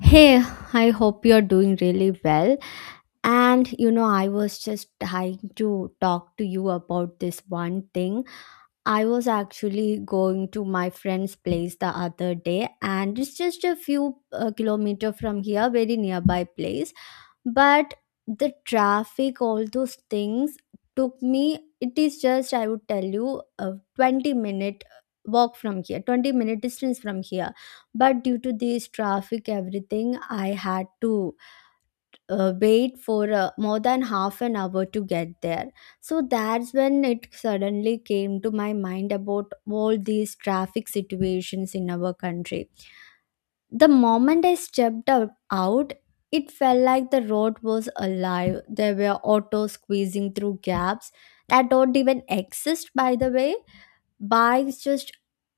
Hey, I hope you're doing really well. And you know, I was just trying to talk to you about this one thing. I was actually going to my friend's place the other day, and it's just a few kilometer from here, very nearby place, but the traffic, all those things, took me, it is just, I would tell you, a 20-minute walk from here, 20-minute distance from here, but due to this traffic everything I had to wait for more than half an hour to get there. So that's when it suddenly came to my mind about all these traffic situations in our country. The moment I stepped out, it felt like the road was alive. There were autos squeezing through gaps that don't even exist, by the way, bikes just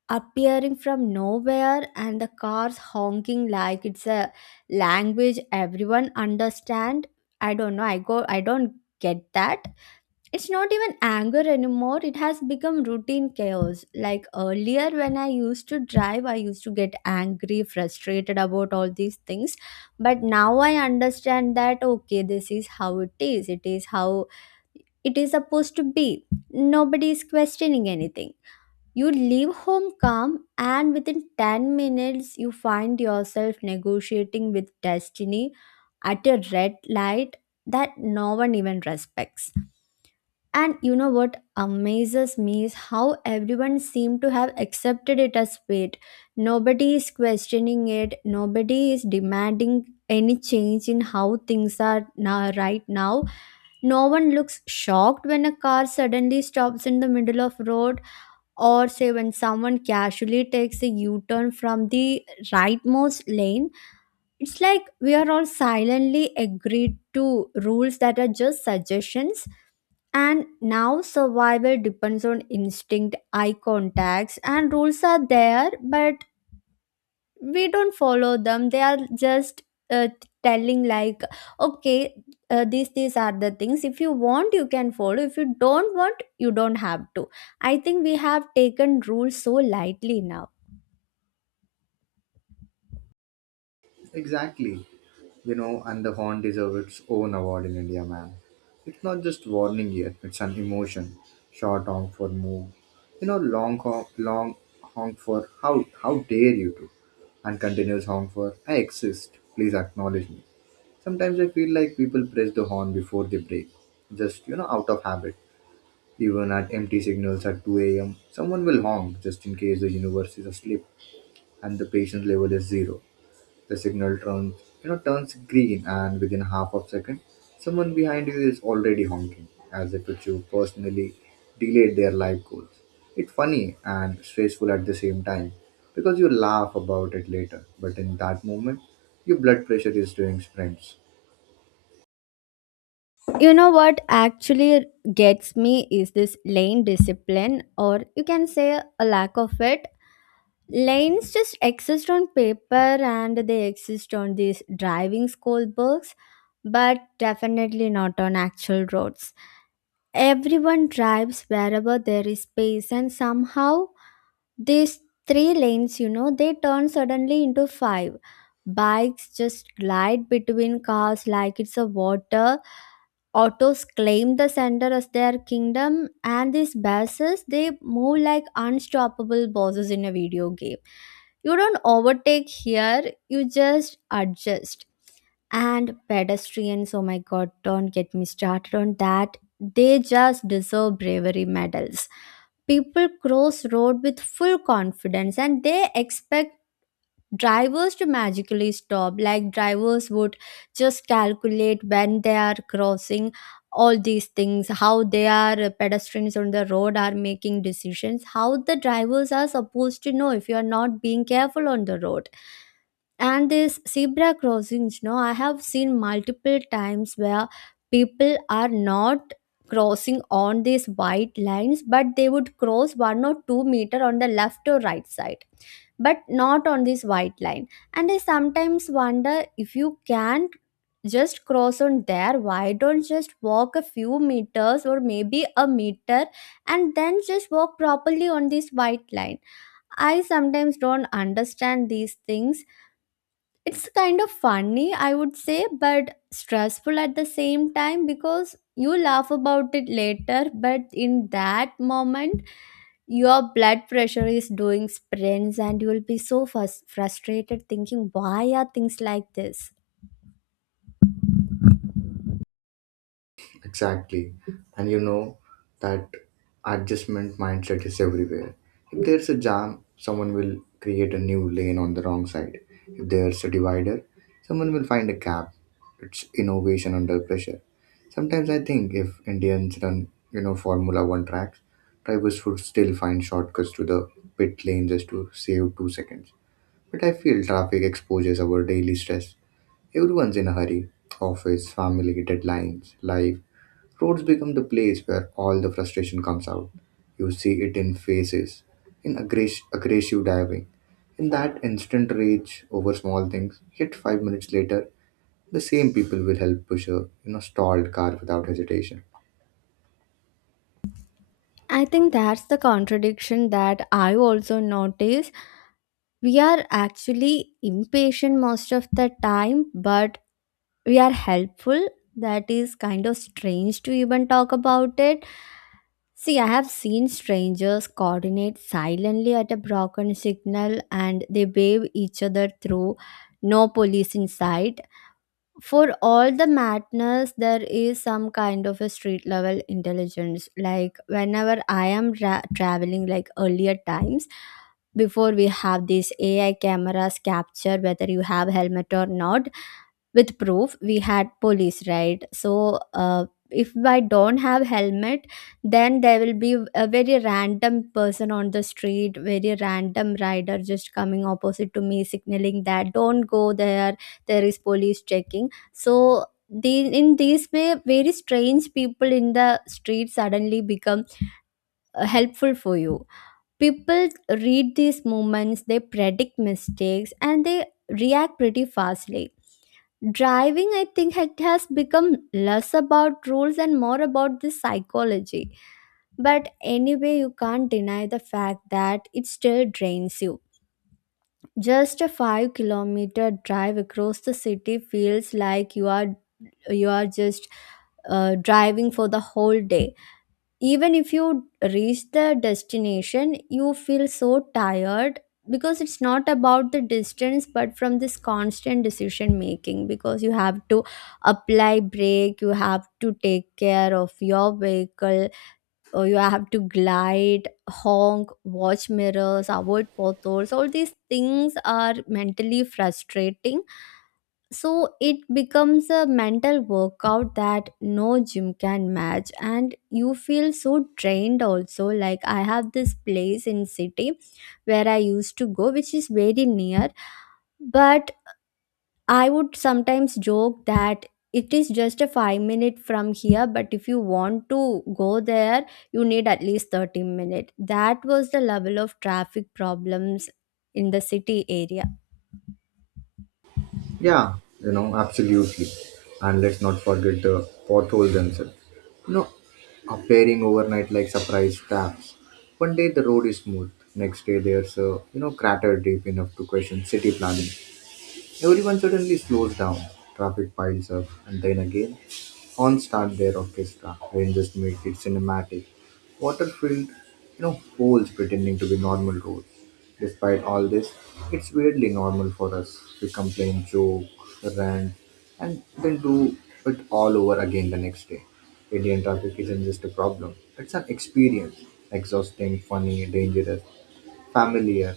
appearing from nowhere, and the cars honking like it's a language everyone understand. I don't know. I go. I don't get that. It's not even anger anymore, it has become routine chaos. Like earlier, when I used to drive, I used to get angry, frustrated about all these things. But now I understand that okay, this is how it is how it is supposed to be. Nobody is questioning anything. You leave home calm, and within 10 minutes, you find yourself negotiating with destiny at a red light that no one even respects. And you know what amazes me is how everyone seemed to have accepted it as fate. Nobody is questioning it, nobody is demanding any change in how things are now, right now. No one looks shocked when a car suddenly stops in the middle of road, or say when someone casually takes a U-turn from the rightmost lane. It's like we are all silently agreed to rules that are just suggestions, and now survival depends on instinct, eye contacts, and rules are there, but we don't follow them. They are just uh, telling, like, okay, these are the things. If you want, you can follow. If you don't want, you don't have to. I think we have taken rules so lightly now. Exactly. You know, and the horn deserves its own award in India, man. It's not just warning yet, it's an emotion. Short honk for move. You know, long honk for how dare you to. And continuous honk for I exist. Please acknowledge me. Sometimes I feel like people press the horn before they break. Just, you know, out of habit. Even at empty signals at 2 a.m., someone will honk just in case the universe is asleep and the patience level is zero. The signal turns, you know, turns green, and within half of second, someone behind you is already honking, as if it's you personally delayed their life goals. It's funny and stressful at the same time because you laugh about it later, but in that moment, your blood pressure is doing sprints. You know what actually gets me is this lane discipline, or you can say a lack of it. Lanes just exist on paper and they exist on these driving school books, but definitely not on actual roads. Everyone drives wherever there is space, and somehow these three lanes, you know, they turn suddenly into five. Bikes just glide between cars like it's a water. Autos claim the center as their kingdom, and these buses they move like unstoppable bosses in a video game. You don't overtake here, you just adjust. And pedestrians, oh my god, don't get me started on that. They just deserve bravery medals. People cross road with full confidence and they expect drivers to magically stop, like drivers would just calculate when they are crossing all these things. How they are, pedestrians on the road are making decisions, how the drivers are supposed to know if you are not being careful on the road. And this zebra crossings, no, I have seen multiple times where people are not crossing on these white lines, but they would cross 1 or 2 meter on the left or right side, but not on this white line. And I sometimes wonder, if you can't just cross on there, why don't just walk a few meters, or maybe a meter, and then just walk properly on this white line. I sometimes don't understand these things. It's kind of funny, I would say, but stressful at the same time because you laugh about it later, but in that moment, your blood pressure is doing sprints and you will be so frustrated thinking, why are things like this? Exactly. And you know that adjustment mindset is everywhere. If there's a jam, someone will create a new lane on the wrong side. If there's a divider, someone will find a gap. It's innovation under pressure. Sometimes I think if Indians run, you know, Formula One tracks, drivers would still find shortcuts to the pit lane just to save 2 seconds. But I feel traffic exposes our daily stress. Everyone's in a hurry. Office, family, deadlines, life. Roads become the place where all the frustration comes out. You see it in faces, in aggressive diving, in that instant rage over small things. Yet 5 minutes later, the same people will help push a, you know, stalled car without hesitation. I think that's the contradiction that I also notice. We are actually impatient most of the time, but we are helpful. That is kind of strange to even talk about it. See, I have seen strangers coordinate silently at a broken signal and they wave each other through, no police in sight. For all the madness, there is some kind of a street level intelligence. Like, whenever I am traveling, like earlier times, before we have these AI cameras capture whether you have helmet or not, with proof we had police, right, so if I don't have helmet, then there will be a very random person on the street, very random rider, just coming opposite to me signaling that don't go there, there is police checking. So in this way very strange people in the street suddenly become helpful for you. People read these movements, they predict mistakes and they react pretty fastly. Driving, I think it has become less about rules and more about the psychology. But anyway, you can't deny the fact that it still drains you. Just a 5-kilometer drive across the city feels like you are, you are just driving for the whole day. Even if you reach the destination you feel so tired, because it's not about the distance, but from this constant decision making, because you have to apply brake, you have to take care of your vehicle, or you have to glide, honk, watch mirrors, avoid potholes. All these things are mentally frustrating, so it becomes a mental workout that no gym can match, and you feel so drained also. Like, I have this place in city where I used to go which is very near, but I would sometimes joke that it is just a 5-minute from here, but if you want to go there you need at least 30 minutes. That was the level of traffic problems in the city area. Yeah, you know, absolutely. And let's not forget the potholes themselves. You know, appearing overnight like surprise taps. One day the road is smooth, next day there's a, you know, crater deep enough to question city planning. Everyone suddenly slows down, traffic piles up, and then again, horns start their orchestra. Rain just make it cinematic. Water filled, you know, holes pretending to be normal roads. Despite all this, it's weirdly normal for us. We complain, joke, rant, and then do it all over again the next day. Indian traffic isn't just a problem, it's an experience. Exhausting, funny, dangerous, familiar.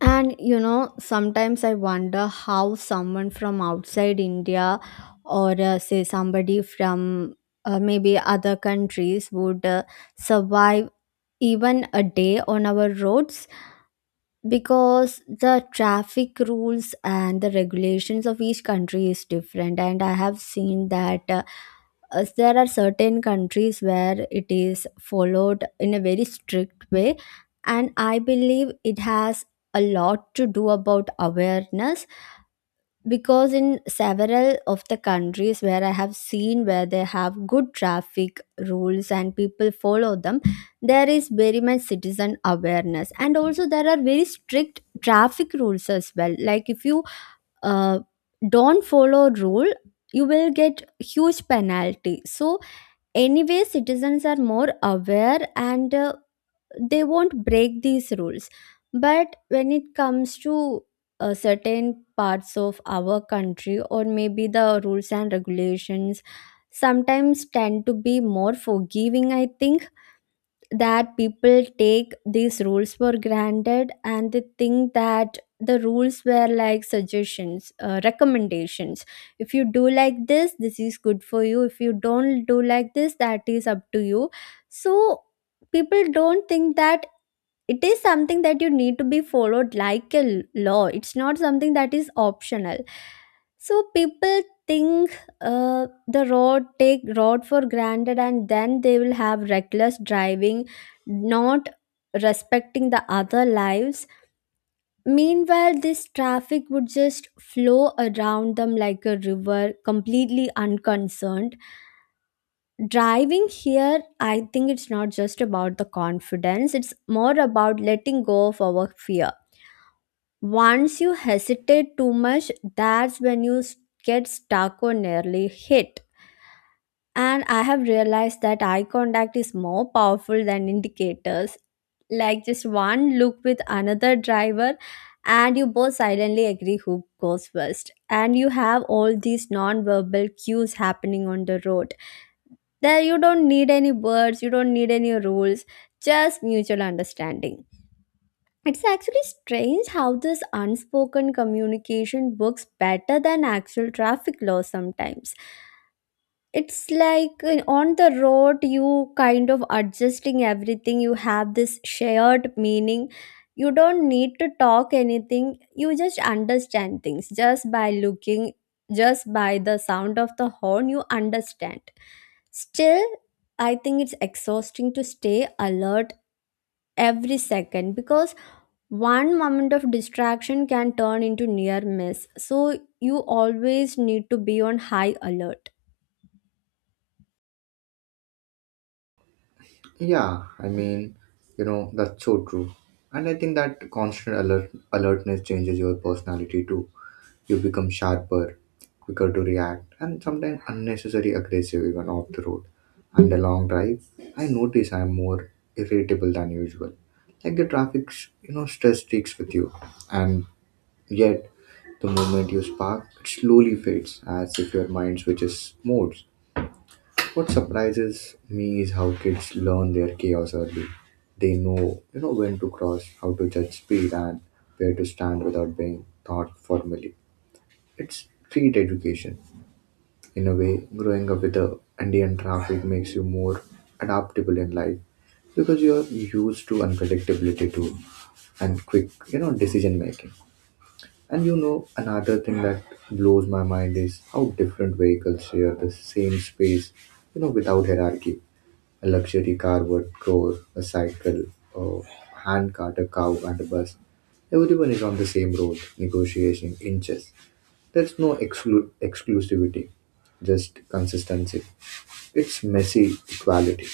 And you know, sometimes I wonder how someone from outside India, or say somebody from maybe other countries, would survive even a day on our roads, because the traffic rules and the regulations of each country is different, and I have seen that, there are certain countries where it is followed in a very strict way, and I believe it has a lot to do about awareness, because in several of the countries where I have seen, where they have good traffic rules and people follow them, there is very much citizen awareness, and also there are very strict traffic rules as well. Like if you uh, don't follow rule, you will get huge penalty. So anyway, citizens are more aware and they won't break these rules. But when it comes to certain parts of our country, or maybe the rules and regulations sometimes tend to be more forgiving, I think that people take these rules for granted, and they think that the rules were like suggestions, recommendations. If you do like this is good for you. If you don't do like this, that is up to you. So people don't think that it is something that you need to be followed like a law. It's not something that is optional. So people think, the road, take road for granted, and then they will have reckless driving, not respecting the other lives. Meanwhile this traffic would just flow around them like a river, completely unconcerned. Driving here, I think it's not just about the confidence, it's more about letting go of our fear. Once you hesitate too much, that's when you get stuck or nearly hit. And I have realized that eye contact is more powerful than indicators. Like just one look with another driver, and you both silently agree who goes first. And you have all these non-verbal cues happening on the road. There you don't need any words, you don't need any rules, just mutual understanding. It's actually strange how this unspoken communication works better than actual traffic laws sometimes. It's like, on the road, you kind of adjusting everything, you have this shared meaning. You don't need to talk anything, you just understand things just by looking, just by the sound of the horn, you understand. Still, I think it's exhausting to stay alert every second, because one moment of distraction can turn into near miss, so you always need to be on high alert. Yeah, I mean, you know, that's so true. And I think that constant alertness changes your personality too. You become sharper, quicker to react, and sometimes unnecessarily aggressive even off the road. And the long drive, I notice I'm more irritable than usual. Like the traffic, you know, stress sticks with you. And yet, the moment you spark, it slowly fades as if your mind switches modes. What surprises me is how kids learn their chaos early. They know, you know, when to cross, how to judge speed, and where to stand without being taught formally. It's street education. In a way, growing up with the Indian traffic makes you more adaptable in life because you're used to unpredictability too and quick, you know, decision making. And you know, another thing that blows my mind is how different vehicles share the same space, you know, without hierarchy. A luxury car would roar, a cycle, a hand cart, a cow, and a bus. Everyone is on the same road, negotiating inches. There's no exclusivity, just consistency. It's messy equality.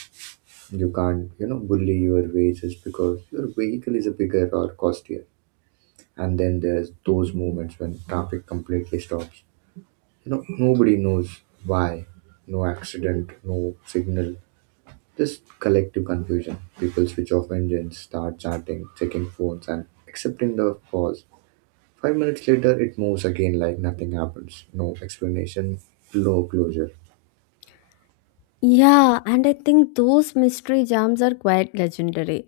You can't, you know, bully your wages because your vehicle is a bigger or costlier. And then there's those moments when traffic completely stops. You know, nobody knows why. No accident, no signal, this collective confusion. People switch off engines, start chatting, checking phones, and accepting the pause. 5 minutes later, it moves again like nothing happens. No explanation, no closure. Yeah, and I think those mystery jams are quite legendary.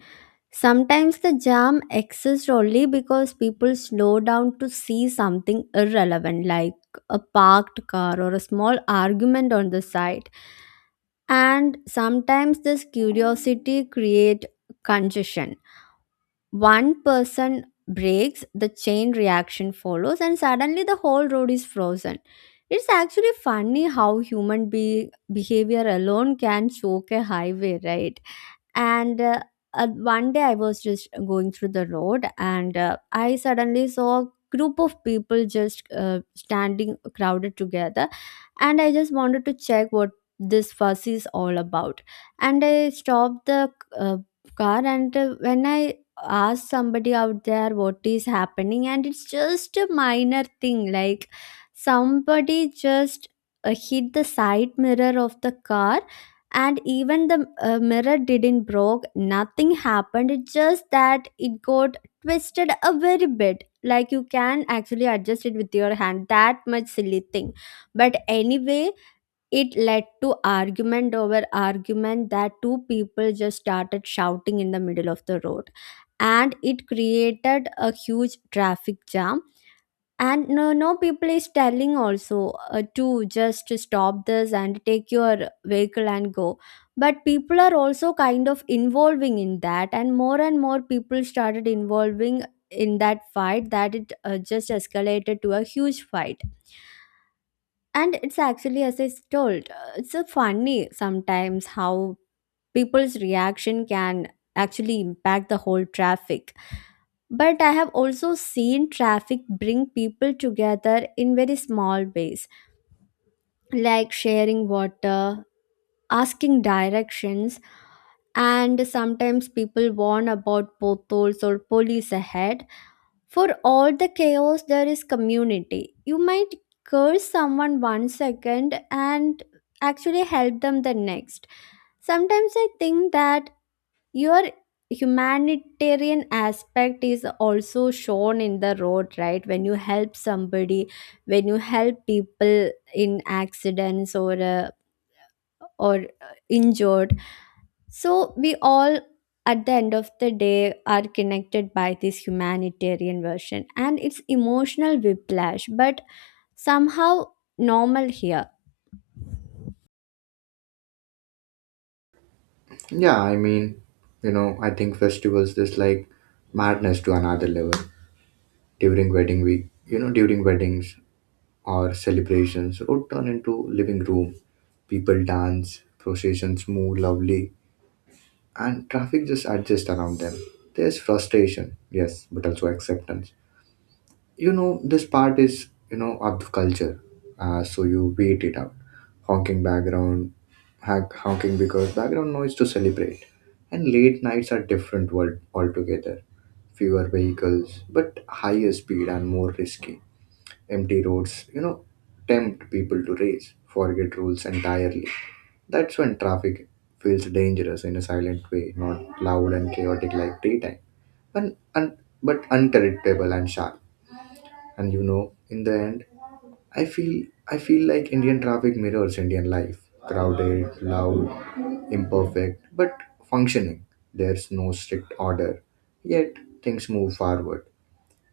Sometimes the jam exists only because people slow down to see something irrelevant, like a parked car or a small argument on the side, and sometimes this curiosity creates congestion. One person breaks, the chain reaction follows, and suddenly the whole road is frozen. It's actually funny how human behavior alone can choke a highway, right? and One day I was just going through the road, and I suddenly saw a group of people just standing crowded together, and I just wanted to check what this fuss is all about. And I stopped the uh, car, and when I asked somebody out there what is happening, and it's just a minor thing, like somebody just hit the side mirror of the car. And even the mirror didn't broke, nothing happened, it's just that it got twisted a very bit, like you can actually adjust it with your hand, that much silly thing. But anyway, it led to argument over argument, that two people just started shouting in the middle of the road, and it created a huge traffic jam. And no, no, people is telling also to just stop this and take your vehicle and go. But people are also kind of involving in that, and more people started involving in that fight, that it just escalated to a huge fight. And it's actually, as I told, it's funny sometimes how people's reaction can actually impact the whole traffic. But I have also seen traffic bring people together in very small ways, like sharing water, asking directions, and sometimes people warn about potholes or police ahead. For all the chaos, there is community. You might curse someone one second and actually help them the next. Sometimes I think that your humanitarian aspect is also shown in the road, right? When you help somebody, when you help people in accidents or injured. So we all at the end of the day are connected by this humanitarian version, and it's emotional whiplash, but somehow normal here. Yeah, I mean, you know, I think festivals is like madness to another level. During wedding week, you know, during weddings or celebrations, road turn into living room. People dance, processions move lovely, and traffic just adjusts around them. There's frustration, yes, but also acceptance. You know, this part is, you know, of the culture. So you wait it out. Honking background, honking because background noise to celebrate. And late nights are different world altogether. Fewer vehicles, but higher speed and more risky. Empty roads, you know, tempt people to race, forget rules entirely. That's when traffic feels dangerous in a silent way, not loud and chaotic like daytime, and but unpredictable and sharp. And you know, in the end, I feel I feel like Indian traffic mirrors Indian life, crowded, loud, imperfect, but functioning. There's no strict order, yet things move forward.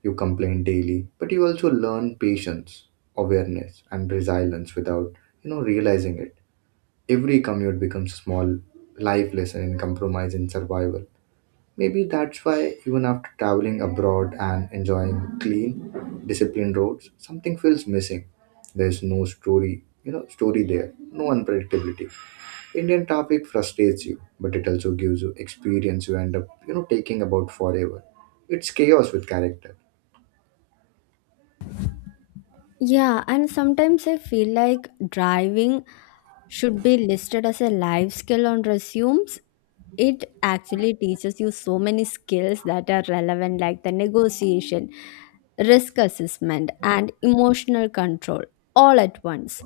You complain daily, but you also learn patience, awareness, and resilience without, you know, realizing it. Every commute becomes small life lesson in compromise and survival. Maybe that's why even after traveling abroad and enjoying clean, disciplined roads, something feels missing. There's no story, you know, story there, no unpredictability. Indian traffic frustrates you, but it also gives you experience you end up, you know, taking about forever. It's chaos with character. Yeah, and sometimes I feel like driving should be listed as a life skill on resumes. It actually teaches you so many skills that are relevant, like the negotiation, risk assessment, and emotional control all at once.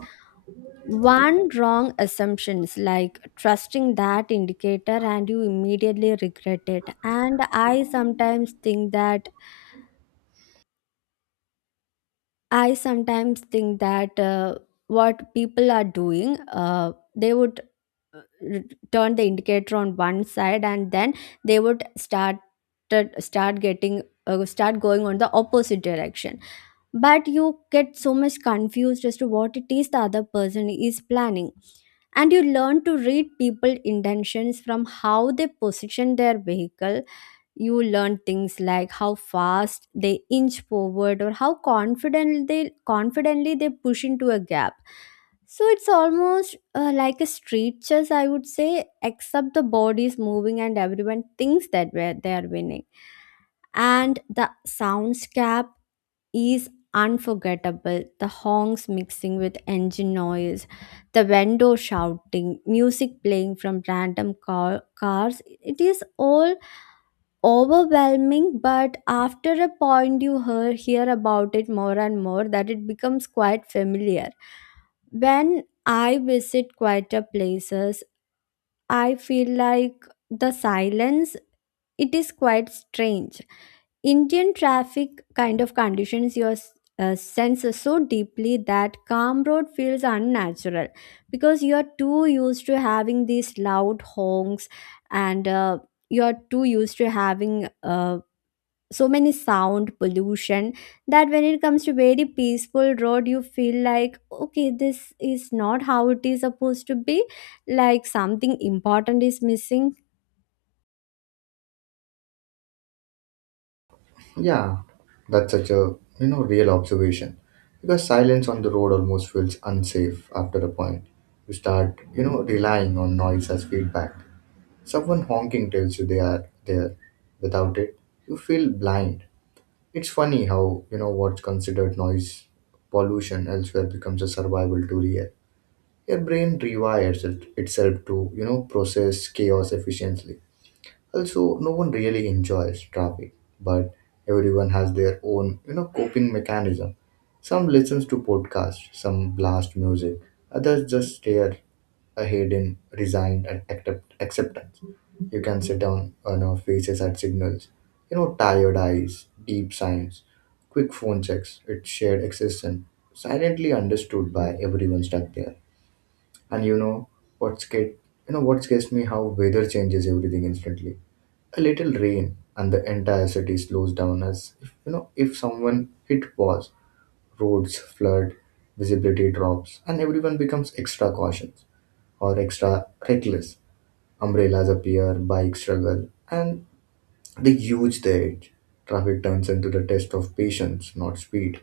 One wrong assumption is like trusting that indicator, and you immediately regret it. And I sometimes think that what people are doing, they would uh, r- turn the indicator on one side, and then they would start getting start going on the opposite direction. But you get so much confused as to what it is the other person is planning, and you learn to read people intentions from how they position their vehicle. You learn things like how fast they inch forward or how confident they confidently they push into a gap. So it's almost like a street chess, I would say, except the body is moving and everyone thinks that they are winning. And the soundscape is unforgettable. The honks mixing with engine noise, the vendor shouting, music playing from random cars. It is all overwhelming, but after a point you hear about it more and more, that it becomes quite familiar. When I visit quieter places, I feel like the silence, it is quite strange. Indian traffic kind of conditions your senses so deeply that calm road feels unnatural, because you are too used to having these loud honks, and you are too used to having so many sound pollution, that when it comes to very peaceful road, you feel like, okay, this is not how it is supposed to be, like something important is missing. Yeah, that's such a, you know, real observation because silence on the road almost feels unsafe after a point. You start, you know, relying on noise as feedback. Someone honking tells you they are there. Without it, you feel blind. It's funny how, you know, what's considered noise pollution elsewhere becomes a survival tool here. Your brain rewires itself to, you know, process chaos efficiently. Also, no one really enjoys traffic, but everyone has their own, you know, coping mechanism. Some listens to podcasts, some blast music, others just stare ahead in resigned and acceptance. You can sit down on our faces at signals, you know, tired eyes, deep sighs, quick phone checks. It's shared existence, silently understood by everyone stuck there. And what scared, you know what scares me? How weather changes everything instantly. A little rain and the entire city slows down as if, you know, if someone hit pause. Roads flood, visibility drops, and everyone becomes extra cautious or extra reckless. Umbrellas appear, bikes struggle, and the edge traffic turns into the test of patience, not speed.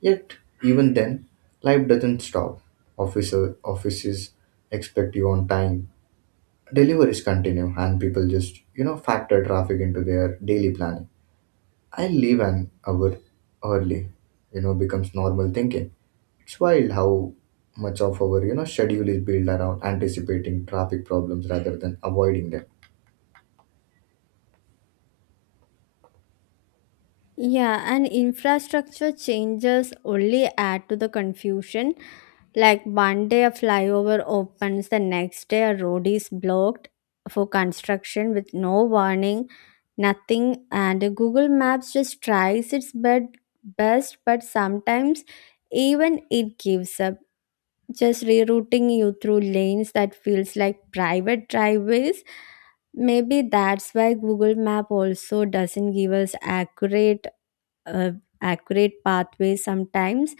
Yet even then, life doesn't stop. Officer Offices expect you on time, deliveries continue, and people just, you know, factor traffic into their daily planning. I leave an hour early, you know, becomes normal thinking. It's wild how much of our, you know, schedule is built around anticipating traffic problems rather than avoiding them. Yeah, and infrastructure changes only add to the confusion. Like one day a flyover opens, the next day a road is blocked for construction with no warning, nothing, and Google Maps just tries its best, but sometimes even it gives up, just rerouting you through lanes that feels like private driveways. Maybe that's why Google Map also doesn't give us accurate uh, accurate pathways sometimes.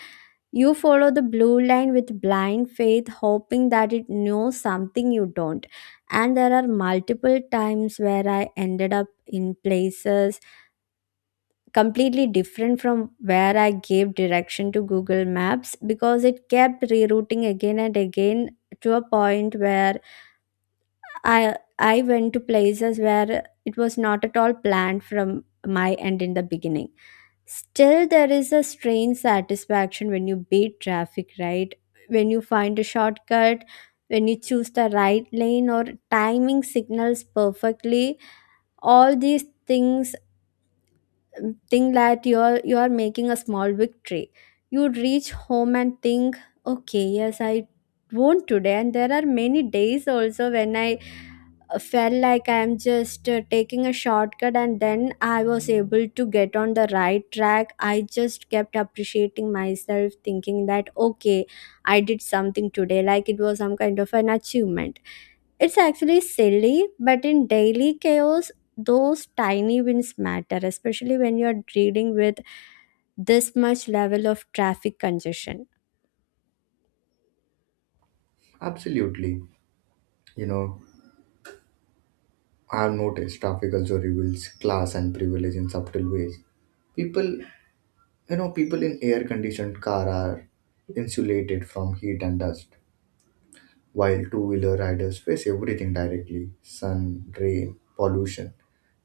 You follow the blue line with blind faith, hoping that it knows something you don't. And there are multiple times where I ended up in places completely different from where I gave direction to Google Maps, because it kept rerouting again and again, to a point where I went to places where it was not at all planned from my end in the beginning. Still, there is a strange satisfaction when you beat traffic, right? When you find a shortcut, when you choose the right lane or timing signals perfectly, all these things think that you are making a small victory. You reach home and think, okay, yes, I won today. And there are many days also when I felt like I'm just taking a shortcut, and then I was able to get on the right track. I just kept appreciating myself, thinking that, okay, I did something today, like it was some kind of an achievement. It's actually silly, but in daily chaos, those tiny wins matter, especially when you're dealing with this much level of traffic congestion. Absolutely. You know, I've noticed traffic also reveals class and privilege in subtle ways. People, people in air conditioned car are insulated from heat and dust, while two wheeler riders face everything directly: sun, rain, pollution.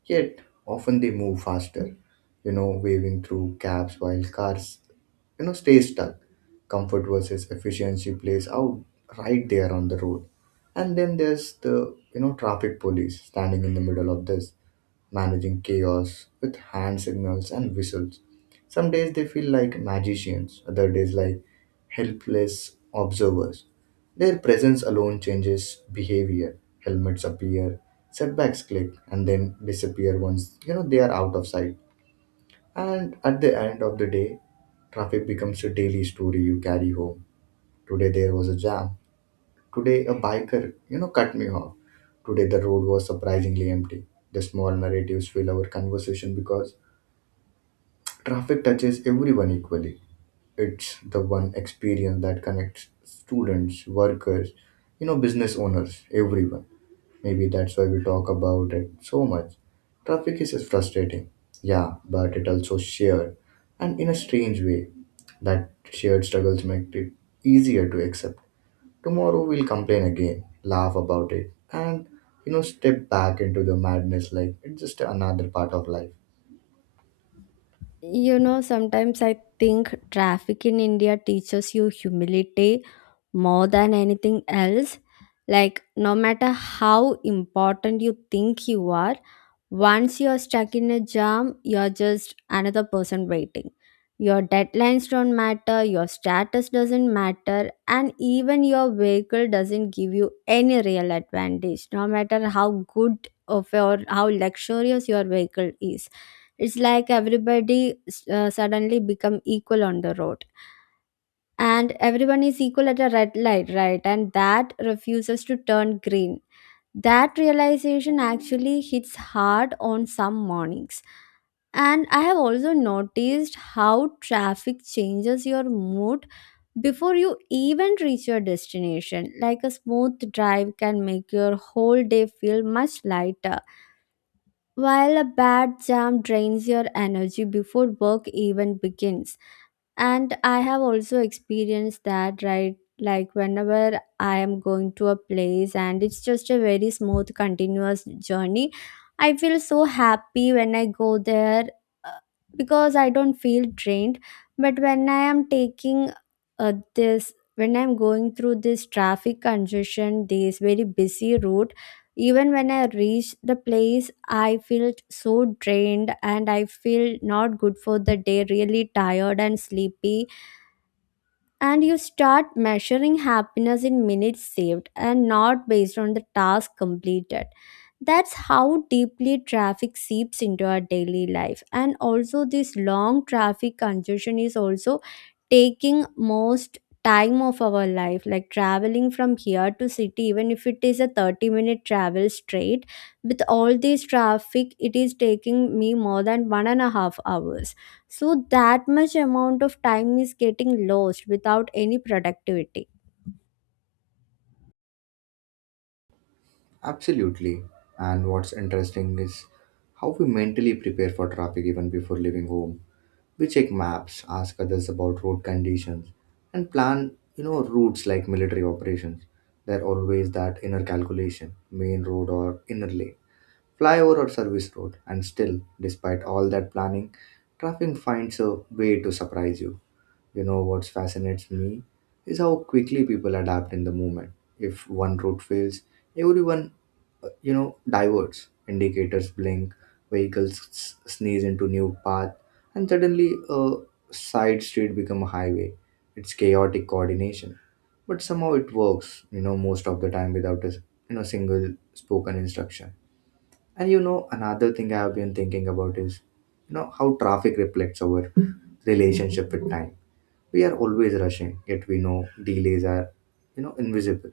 Yet, often they move faster, you know, waving through gaps while cars, you know, stay stuck. Comfort versus efficiency plays out right there on the road. And then there's the, you know, traffic police standing in the middle of this managing chaos with hand signals and whistles. Some days they feel like magicians, other days like helpless observers. Their presence alone changes behavior. Helmets appear, setbacks click, and then disappear once, you know, they are out of sight. And at the end of the day, traffic becomes a daily story you carry home. Today there was a jam. Today, a biker, you know, cut me off. Today, the road was surprisingly empty. The small narratives fill our conversation because traffic touches everyone equally. It's the one experience that connects students, workers, you know, business owners, everyone. Maybe that's why we talk about it so much. Traffic is frustrating, yeah, but it also shared, and in a strange way, that shared struggles make it easier to accept. Tomorrow we'll complain again, laugh about it, and, you know, step back into the madness like it's just another part of life. You know, sometimes I think traffic in India teaches you humility more than anything else. Like, no matter how important you think you are, once you're stuck in a jam, you're just another person waiting. Your deadlines don't matter, your status doesn't matter, and even your vehicle doesn't give you any real advantage, no matter how good of your, how luxurious your vehicle is. It's like everybody suddenly become equal on the road, and everyone is equal at a red light, right, and that refuses to turn green. That realization actually hits hard on some mornings. And I have also noticed how traffic changes your mood before you even reach your destination. Like a smooth drive can make your whole day feel much lighter, while a bad jam drains your energy before work even begins. And I have also experienced that, right? Like whenever I am going to a place and it's just a very smooth, continuous journey, I feel so happy when I go there, uh, because I don't feel drained. But when I am taking when I'm going through this traffic congestion, this very busy route, even when I reached the place, I felt so drained, and I feel not good for the day, really tired and sleepy. And you start measuring happiness in minutes saved and not based on the task completed. That's how deeply traffic seeps into our daily life. And also, this long traffic congestion is also taking most time of our life, like traveling from here to city, even if it is a 30-minute minute travel straight, with all this traffic it is taking me more than one and a half hours. So that much amount of time is getting lost without any productivity. Absolutely. And what's interesting is how we mentally prepare for traffic even before leaving home. We check maps, ask others about road conditions, and plan, you know, routes like military operations. There always that inner calculation, main road or inner lane, flyover or service road, and still, despite all that planning, traffic finds a way to surprise you. You know what fascinates me is how quickly people adapt in the movement. If one route fails, everyone, you know, diverts. Indicators blink, sneeze into new path, and suddenly a side street become a highway. It's chaotic coordination, but somehow it works. You know, most of the time without a single spoken instruction. And you know, another thing I have been thinking about is, you know, how traffic reflects our relationship with time. We are always rushing, yet we know delays are, you know, invisible.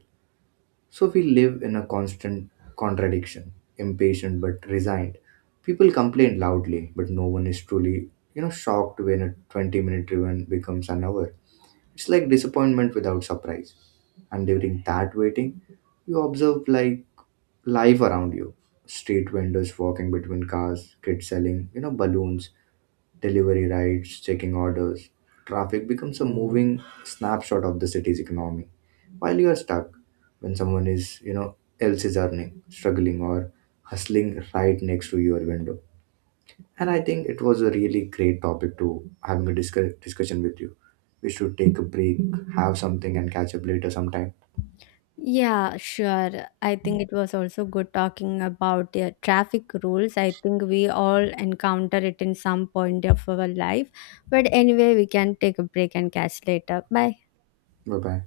So we live in a constant contradiction, impatient but resigned. People complain loudly, but no one is truly, you know, shocked when a 20-minute driven becomes an hour. It's like disappointment without surprise. And during that waiting, you observe like life around you. Street vendors walking between cars, kids selling, you know, balloons, delivery rides, checking orders. Traffic becomes a moving snapshot of the city's economy. While you are stuck, when someone is, you know, else is earning, struggling, or hustling right next to your window. And I think it was a really great topic to having a discussion with you. We should take a break, have something, and catch up later sometime. Yeah, sure. I think it was also good talking about the traffic rules. I think we all encounter it in some point of our life. But anyway, we can take a break and catch later. Bye. Bye bye.